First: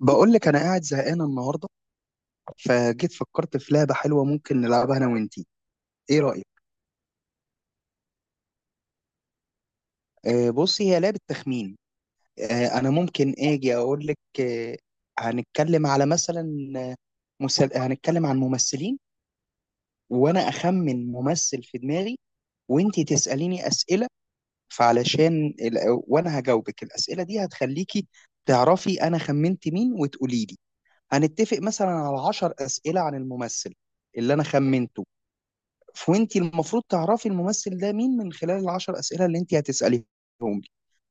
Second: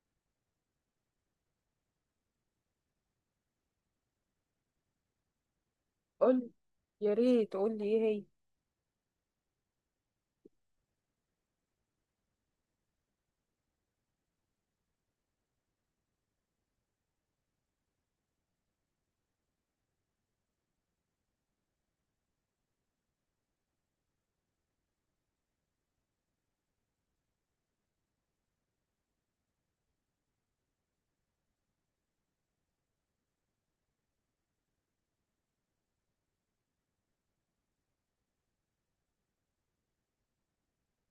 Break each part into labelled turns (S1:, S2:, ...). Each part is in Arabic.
S1: بقول لك انا قاعد زهقان النهارده، فجيت فكرت في لعبه حلوه ممكن نلعبها انا وانتي. ايه رايك؟
S2: قول. يا ريت قول لي ايه هي؟
S1: آه بصي، هي لعبه تخمين. انا ممكن اجي اقول لك. آه هنتكلم على مثلا آه، مسل... هنتكلم عن ممثلين، وانا اخمن ممثل في دماغي، وانتي تساليني اسئله. فعلشان ال... وانا هجاوبك الاسئله دي، هتخليكي تعرفي انا خمنت مين وتقولي لي. هنتفق مثلا على 10 اسئله عن الممثل اللي انا خمنته، فوانت المفروض تعرفي الممثل ده مين من خلال العشر اسئله اللي انت هتساليهم لي.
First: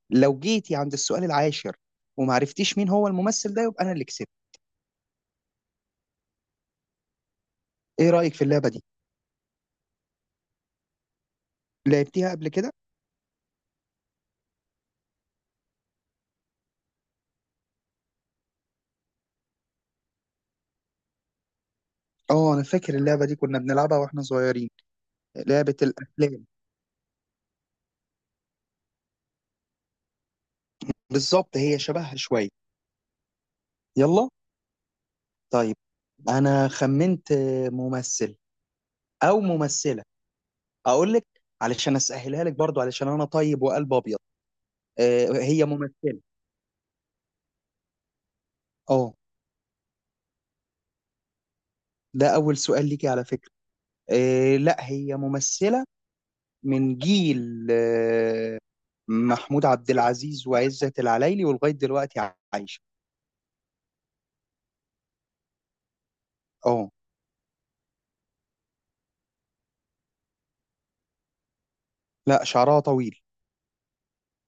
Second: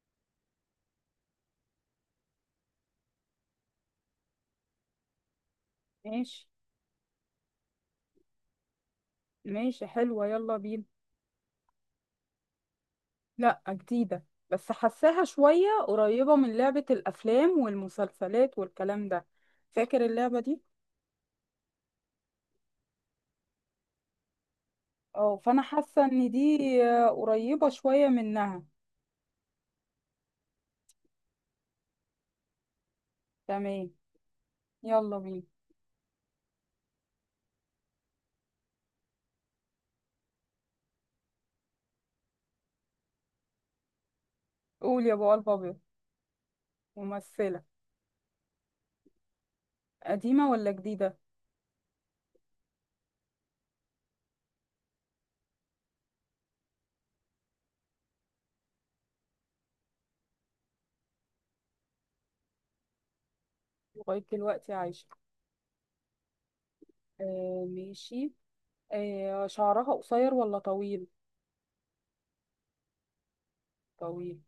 S1: لو جيتي عند السؤال العاشر وما عرفتيش مين هو الممثل ده، يبقى انا اللي كسبت.
S2: ماشي،
S1: ايه رايك في اللعبه دي؟
S2: ماشي، حلوة. يلا بينا.
S1: لعبتيها قبل كده؟
S2: لا، جديدة بس حساها شوية قريبة من لعبة الأفلام والمسلسلات والكلام ده. فاكر اللعبة دي؟
S1: اه، انا فاكر اللعبه دي كنا بنلعبها واحنا صغيرين.
S2: اه، فأنا
S1: لعبه
S2: حاسة إن
S1: الافلام.
S2: دي. آه، قريبة شوية منها.
S1: بالظبط، هي شبهها شويه.
S2: تمام.
S1: يلا.
S2: يلا بينا.
S1: طيب، انا خمنت ممثل او ممثله، اقول لك. علشان اسهلها لك برضو، علشان انا طيب وقلب ابيض.
S2: قول، يا
S1: آه،
S2: أبو قلب
S1: هي
S2: أبيض.
S1: ممثله.
S2: ممثلة.
S1: اه.
S2: قديمة ولا جديدة؟
S1: ده اول سؤال ليكي على فكره. لا هي ممثلة، من جيل محمود عبد العزيز وعزت العلايلي، ولغاية دلوقتي عايشة.
S2: لغاية دلوقتي عايشة.
S1: اه.
S2: آه، ماشي. آه، شعرها قصير ولا طويل؟
S1: لا شعرها طويل،
S2: طويل.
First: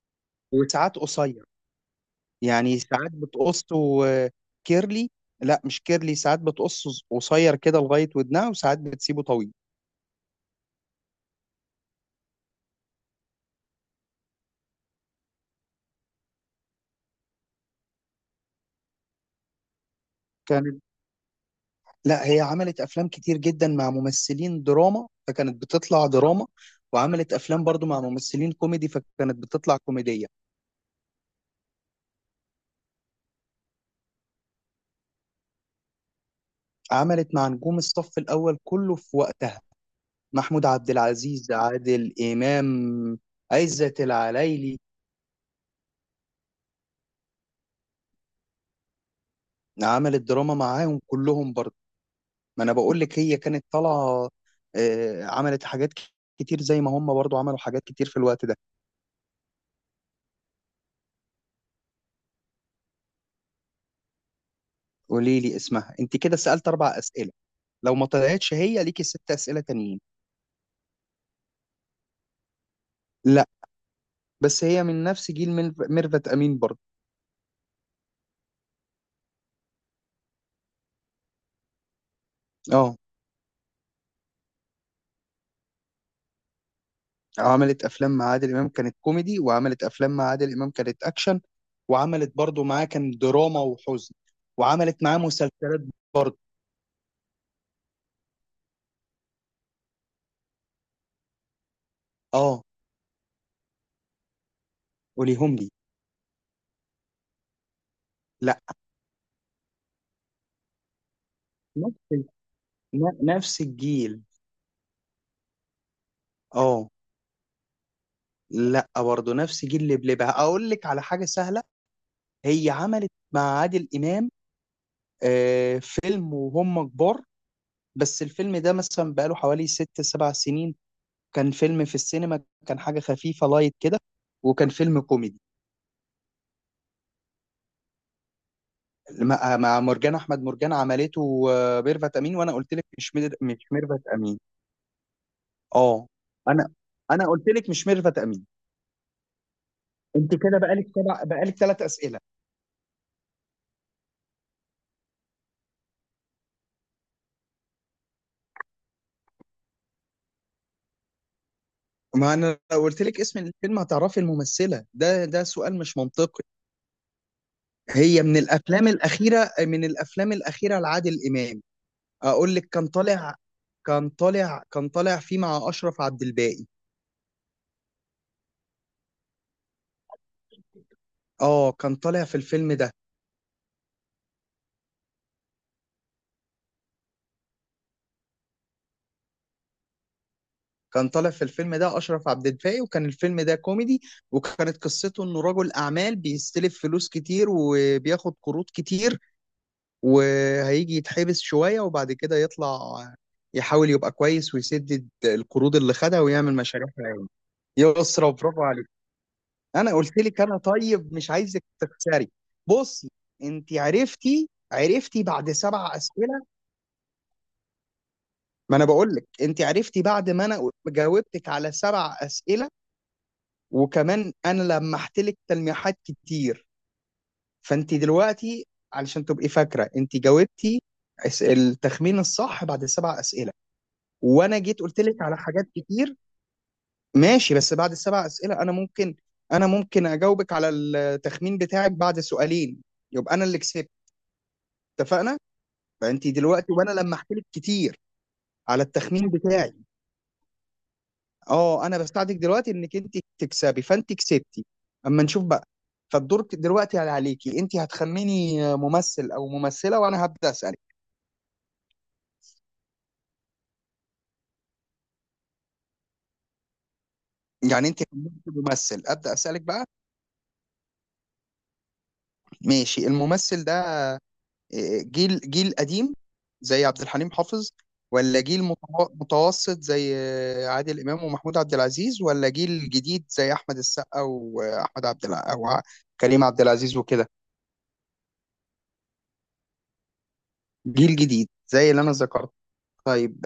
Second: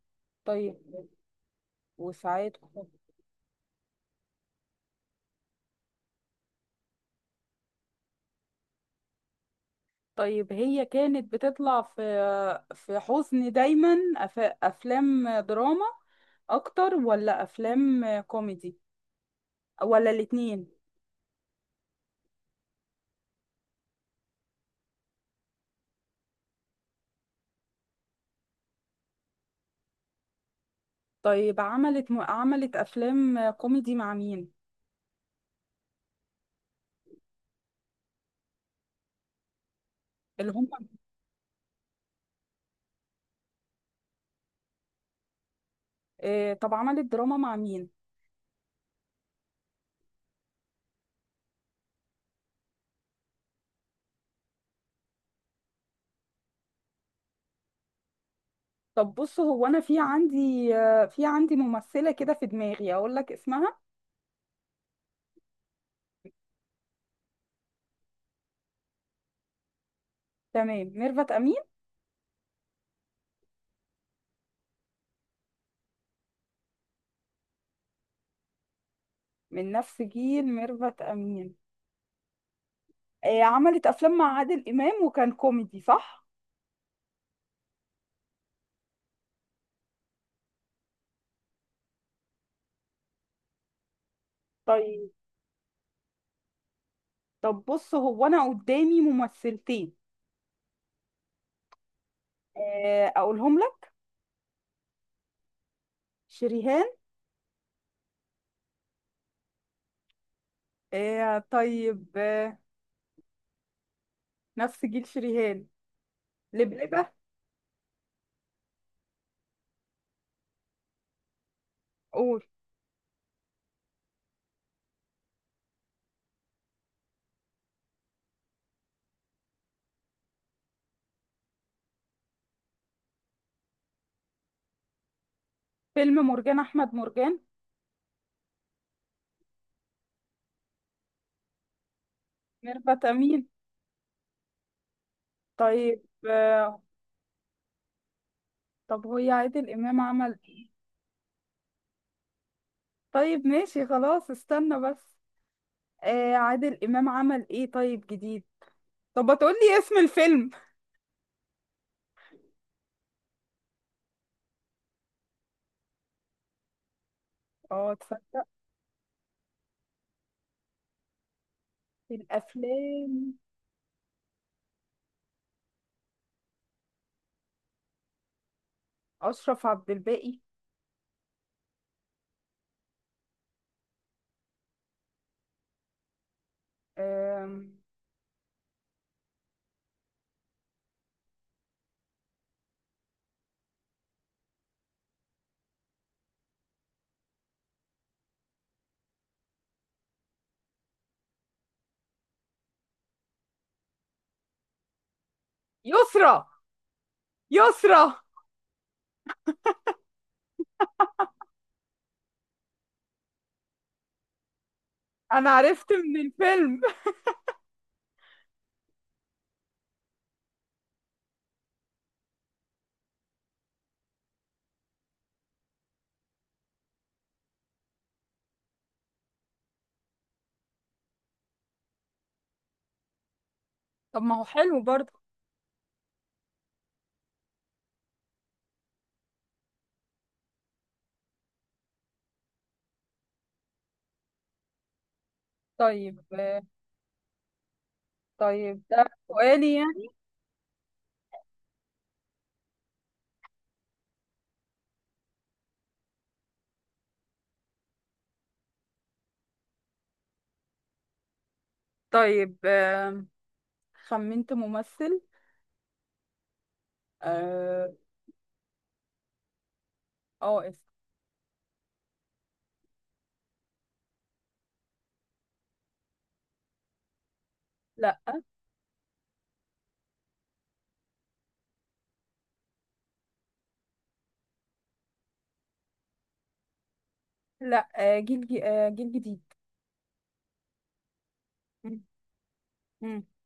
S2: طيب.
S1: وساعات قصير.
S2: وساعات.
S1: يعني ساعات بتقصه كيرلي. لا مش كيرلي، ساعات بتقصه قصير كده لغاية ودنها، وساعات بتسيبه طويل.
S2: طيب، هي كانت بتطلع في حزن دايما، افلام دراما اكتر ولا افلام كوميدي ولا الاتنين؟
S1: كانت... لا هي عملت أفلام كتير جدا مع ممثلين دراما فكانت بتطلع دراما، وعملت أفلام برضو مع ممثلين كوميدي فكانت بتطلع كوميدية.
S2: طيب، عملت افلام كوميدي مع مين؟
S1: عملت مع نجوم الصف الأول كله في وقتها:
S2: اللي
S1: محمود
S2: هم.
S1: عبد العزيز، عادل إمام، عزت العلايلي.
S2: آه، طب عملت دراما مع مين؟
S1: عملت دراما معاهم كلهم برضه. ما أنا بقول لك هي كانت طالعة. عملت حاجات كتير، زي ما هم برضه عملوا حاجات كتير في الوقت ده.
S2: طب بص، هو انا في عندي ممثلة كده في دماغي، اقول لك اسمها.
S1: قولي لي اسمها. انت كده سألت اربع أسئلة، لو ما طلعتش هي ليكي ست أسئلة تانيين.
S2: تمام. ميرفت امين.
S1: لا، بس هي من نفس جيل ميرفت أمين برضه.
S2: من نفس جيل ميرفت امين.
S1: اه،
S2: آه، عملت افلام مع عادل امام وكان كوميدي، صح؟
S1: عملت افلام مع عادل امام كانت كوميدي، وعملت افلام مع عادل امام كانت اكشن، وعملت برضو معاه كان دراما وحزن، وعملت
S2: طيب.
S1: معاه مسلسلات برضو.
S2: طب بص، هو انا قدامي ممثلتين.
S1: اه،
S2: آه، اقولهم لك.
S1: قوليهم لي.
S2: شريهان.
S1: لا،
S2: آه، طيب.
S1: نفس نفس الجيل.
S2: نفس جيل شريهان.
S1: اه.
S2: لبلبة.
S1: لا، برضو نفس جيل لبلبها. اقول لك على حاجه سهله:
S2: قول.
S1: هي عملت مع عادل امام فيلم وهم كبار. بس الفيلم ده مثلا بقاله حوالي ست سبع سنين. كان فيلم في السينما، كان حاجه خفيفه لايت كده، وكان فيلم كوميدي.
S2: فيلم مرجان احمد مرجان.
S1: مع مرجان احمد مرجان عملته ميرفت امين، وانا قلت لك
S2: ميرفت امين.
S1: مش ميرفت امين.
S2: طيب.
S1: اه. انا انا قلت لك مش ميرفت امين.
S2: طب هو عادل امام
S1: انت
S2: عمل
S1: كده
S2: ايه؟
S1: بقالك سبع، بقالك ثلاث اسئله.
S2: طيب، ماشي، خلاص، استنى بس. آه، عادل امام عمل ايه طيب جديد؟ طب هتقولي اسم الفيلم؟
S1: ما انا لو قلت لك اسم الفيلم هتعرفي الممثله، ده ده سؤال مش منطقي.
S2: اه،
S1: هي من
S2: تصدق.
S1: الافلام الاخيره، من الافلام الاخيره لعادل امام. اقول لك، كان
S2: الافلام.
S1: طالع كان طالع كان طالع فيه مع اشرف عبد الباقي.
S2: اشرف عبد الباقي.
S1: اه،
S2: آم،
S1: كان طالع في الفيلم ده أشرف عبد الباقي، وكان الفيلم ده كوميدي، وكانت قصته إنه رجل أعمال بيستلف فلوس كتير وبياخد قروض كتير، وهيجي يتحبس شوية وبعد كده يطلع يحاول يبقى كويس ويسدد القروض اللي خدها
S2: يسرى.
S1: ويعمل مشاريع خيرية.
S2: يسرى.
S1: يسرا، برافو عليك. أنا قلت لك أنا طيب، مش عايزك تخسري. بصي، أنت عرفتي
S2: انا
S1: بعد
S2: عرفت
S1: سبع
S2: من
S1: أسئلة.
S2: الفيلم.
S1: ما أنا بقول لك أنت عرفتي بعد ما أنا جاوبتك على سبع أسئلة، وكمان انا لمحت لك تلميحات كتير. فانت دلوقتي، علشان تبقي فاكره، انت جاوبتي التخمين الصح بعد السبع اسئله.
S2: طب ما هو
S1: وانا جيت
S2: حلو
S1: قلت
S2: برضه.
S1: لك على حاجات كتير. ماشي، بس بعد السبع اسئله، انا ممكن اجاوبك على التخمين بتاعك بعد سؤالين، يبقى انا اللي كسبت. اتفقنا؟
S2: طيب.
S1: فانت دلوقتي وانا لمحت لك كتير
S2: طيب
S1: على
S2: ده
S1: التخمين بتاعي.
S2: سؤالي يعني.
S1: اه، انا بساعدك دلوقتي انك انت تكسبي، فانت كسبتي. اما نشوف بقى. فالدور دلوقتي عليكي انت، هتخميني ممثل او ممثله وانا هبدا اسالك.
S2: طيب. خمنت ممثل. اه.
S1: يعني انت خمنتي ممثل، ابدا اسالك بقى.
S2: آه، اسم.
S1: ماشي، الممثل ده جيل قديم زي عبد الحليم حافظ،
S2: لا،
S1: ولا جيل متوسط زي عادل امام ومحمود عبد العزيز، ولا جيل جديد زي احمد السقا واحمد عبد الع... او ع- كريم عبد العزيز وكده؟
S2: لا، آه، جيل جيل جديد.
S1: جيل جديد زي
S2: مم.
S1: اللي انا ذكرت.
S2: مم.
S1: طيب،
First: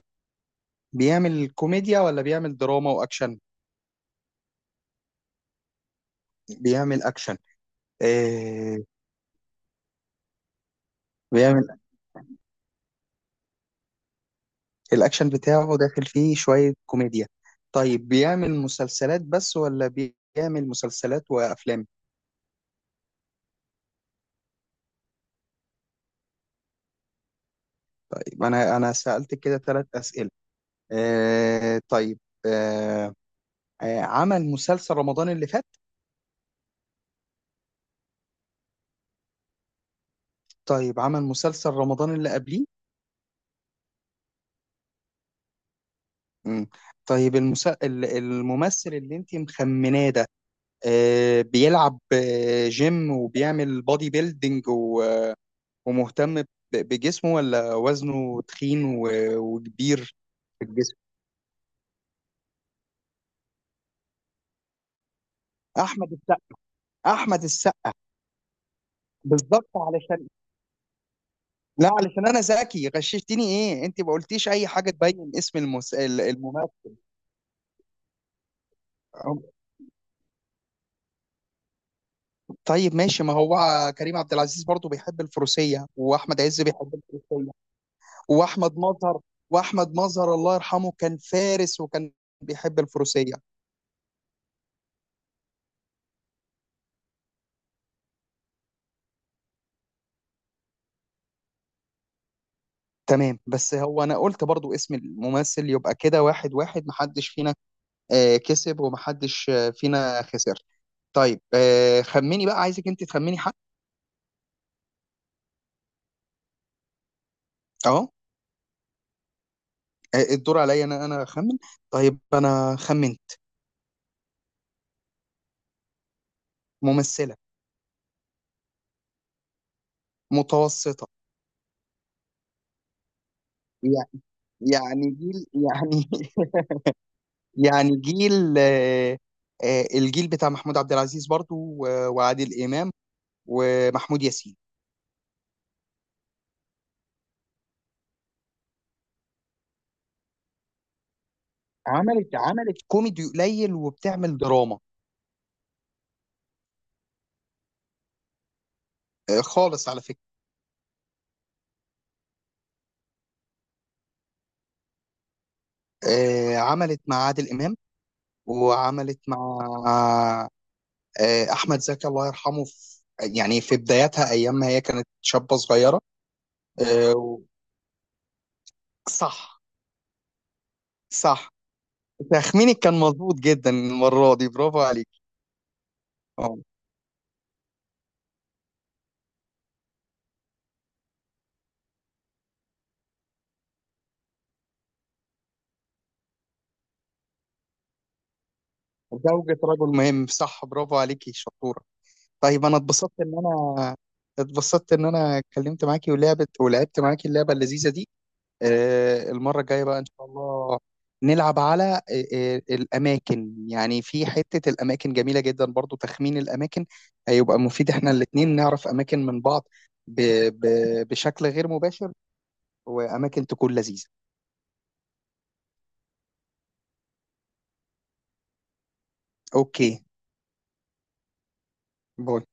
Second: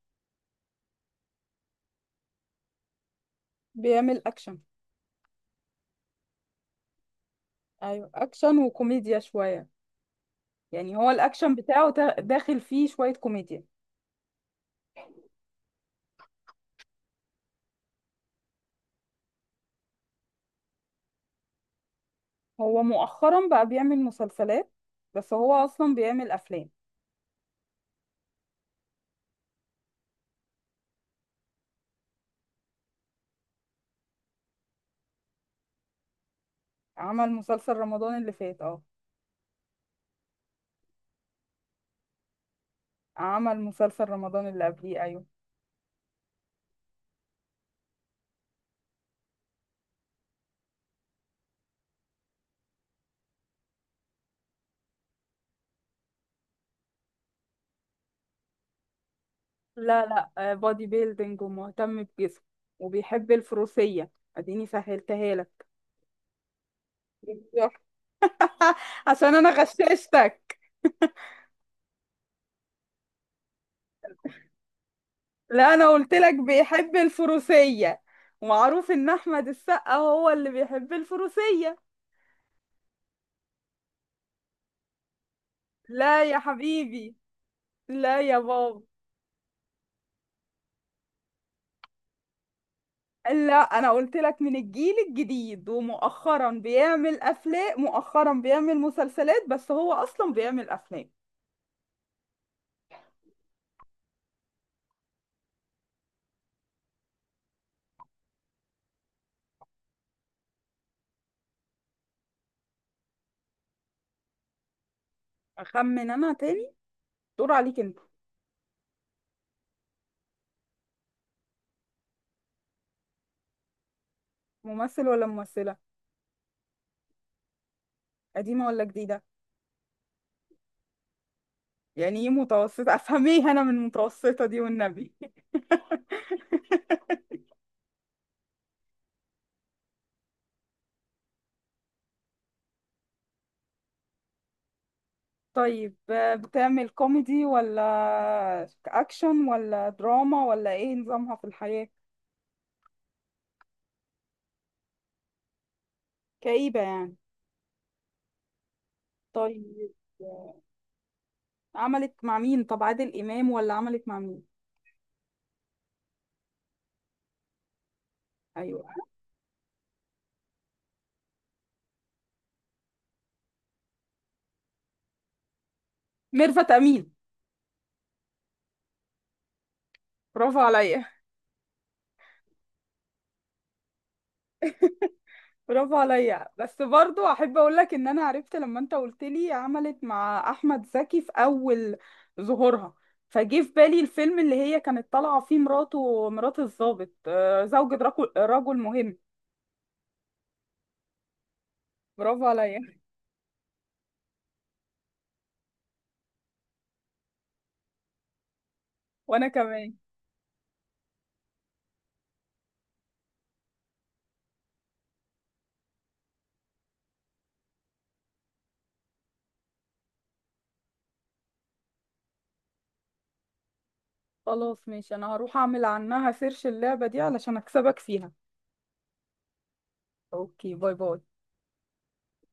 S1: بيعمل كوميديا ولا بيعمل دراما واكشن؟
S2: بيعمل اكشن.
S1: بيعمل اكشن.
S2: ايوه، اكشن
S1: آه.
S2: وكوميديا شوية. يعني هو الاكشن
S1: بيعمل...
S2: بتاعه داخل فيه شوية كوميديا.
S1: الاكشن بتاعه داخل فيه شوية كوميديا. طيب، بيعمل مسلسلات بس ولا بيعمل مسلسلات وافلام؟
S2: هو مؤخرا بقى بيعمل مسلسلات، بس هو اصلا بيعمل افلام.
S1: طيب، انا سألت كده ثلاث أسئلة. آه طيب. آه. عمل مسلسل رمضان اللي فات.
S2: عمل مسلسل رمضان اللي فات، اه.
S1: طيب عمل مسلسل رمضان اللي قبليه.
S2: عمل مسلسل رمضان اللي قبليه، ايوه.
S1: مم. طيب، الممثل اللي انت مخمناه ده بيلعب جيم وبيعمل بودي بيلدينج، ومهتم بجسمه، ولا وزنه تخين
S2: لا،
S1: وكبير
S2: لا،
S1: في
S2: بودي
S1: الجسم؟
S2: بيلدينج ومهتم بجسمه. وبيحب الفروسية. اديني سهلتها لك.
S1: احمد السقا. احمد
S2: بالظبط.
S1: السقا.
S2: عشان انا
S1: بالظبط، علشان...
S2: غششتك.
S1: لا، علشان انا ذكي، غششتني ايه؟ انت ما قلتيش اي حاجه تبين اسم
S2: لا، انا قلت لك
S1: الممثل.
S2: بيحب الفروسية، ومعروف ان احمد السقا هو اللي بيحب الفروسية.
S1: طيب ماشي، ما هو كريم عبد العزيز برضه بيحب الفروسيه،
S2: لا يا
S1: واحمد عز بيحب
S2: حبيبي.
S1: الفروسيه،
S2: لا يا
S1: واحمد
S2: بابا.
S1: مظهر. واحمد مظهر الله يرحمه كان فارس، وكان بيحب الفروسيه.
S2: لا، انا قلت لك من الجيل الجديد، ومؤخرا بيعمل افلام، مؤخرا بيعمل مسلسلات بس هو اصلا بيعمل افلام.
S1: تمام، بس هو انا قلت برضو اسم الممثل، يبقى كده واحد واحد، محدش فينا كسب ومحدش فينا خسر. طيب، خمني بقى، عايزك انت تخمني حد.
S2: اخمن انا تاني. دور عليك انت.
S1: اهو. الدور عليا انا، انا اخمن. طيب انا خمنت.
S2: ممثل ولا ممثلة؟
S1: ممثلة.
S2: قديمة ولا جديدة؟
S1: متوسطة.
S2: يعني ايه متوسطة، افهميه انا من
S1: يع-
S2: متوسطة دي
S1: يعني
S2: والنبي.
S1: جيل يعني يعني جيل الجيل بتاع محمود عبد العزيز برضو، وعادل امام ومحمود ياسين.
S2: طيب، بتعمل كوميدي ولا اكشن ولا دراما ولا ايه نظامها في الحياة؟
S1: عملت كوميدي قليل، وبتعمل دراما.
S2: كئيبة يعني.
S1: خالص
S2: طيب.
S1: على فكرة.
S2: عملت مع مين؟ طب عادل امام ولا عملت مع مين؟
S1: عملت مع عادل إمام،
S2: ايوه.
S1: وعملت مع أحمد زكي الله يرحمه في... يعني في بداياتها، أيام ما هي كانت شابة صغيرة.
S2: ميرفت امين.
S1: آه، و- صح.
S2: برافو عليا.
S1: صح. تخمينك كان مظبوط جدا المرة دي، برافو عليك.
S2: برافو عليا،
S1: اه،
S2: بس برضو احب اقول لك ان انا عرفت لما انت قلت لي عملت مع احمد زكي في اول ظهورها. فجه في بالي الفيلم اللي هي كانت طالعه فيه مراته مرات الضابط، زوجة رجل مهم.
S1: زوجة رجل مهم، صح، برافو عليكي شطورة.
S2: برافو
S1: طيب، أنا
S2: عليا.
S1: اتبسطت إن أنا اتكلمت معاكي، ولعبت معاكي اللعبة اللذيذة دي.
S2: وانا
S1: المرة الجاية
S2: كمان.
S1: بقى إن شاء الله نلعب على الأماكن. يعني في حتة الأماكن جميلة جدا، برضو تخمين الأماكن هيبقى مفيد، إحنا الاتنين نعرف أماكن من بعض ب- بشكل غير مباشر، وأماكن تكون لذيذة.
S2: خلاص ماشي، انا هروح اعمل عنها سيرش اللعبه دي علشان اكسبك فيها.
S1: أوكي.
S2: اوكي، باي باي.
S1: باي.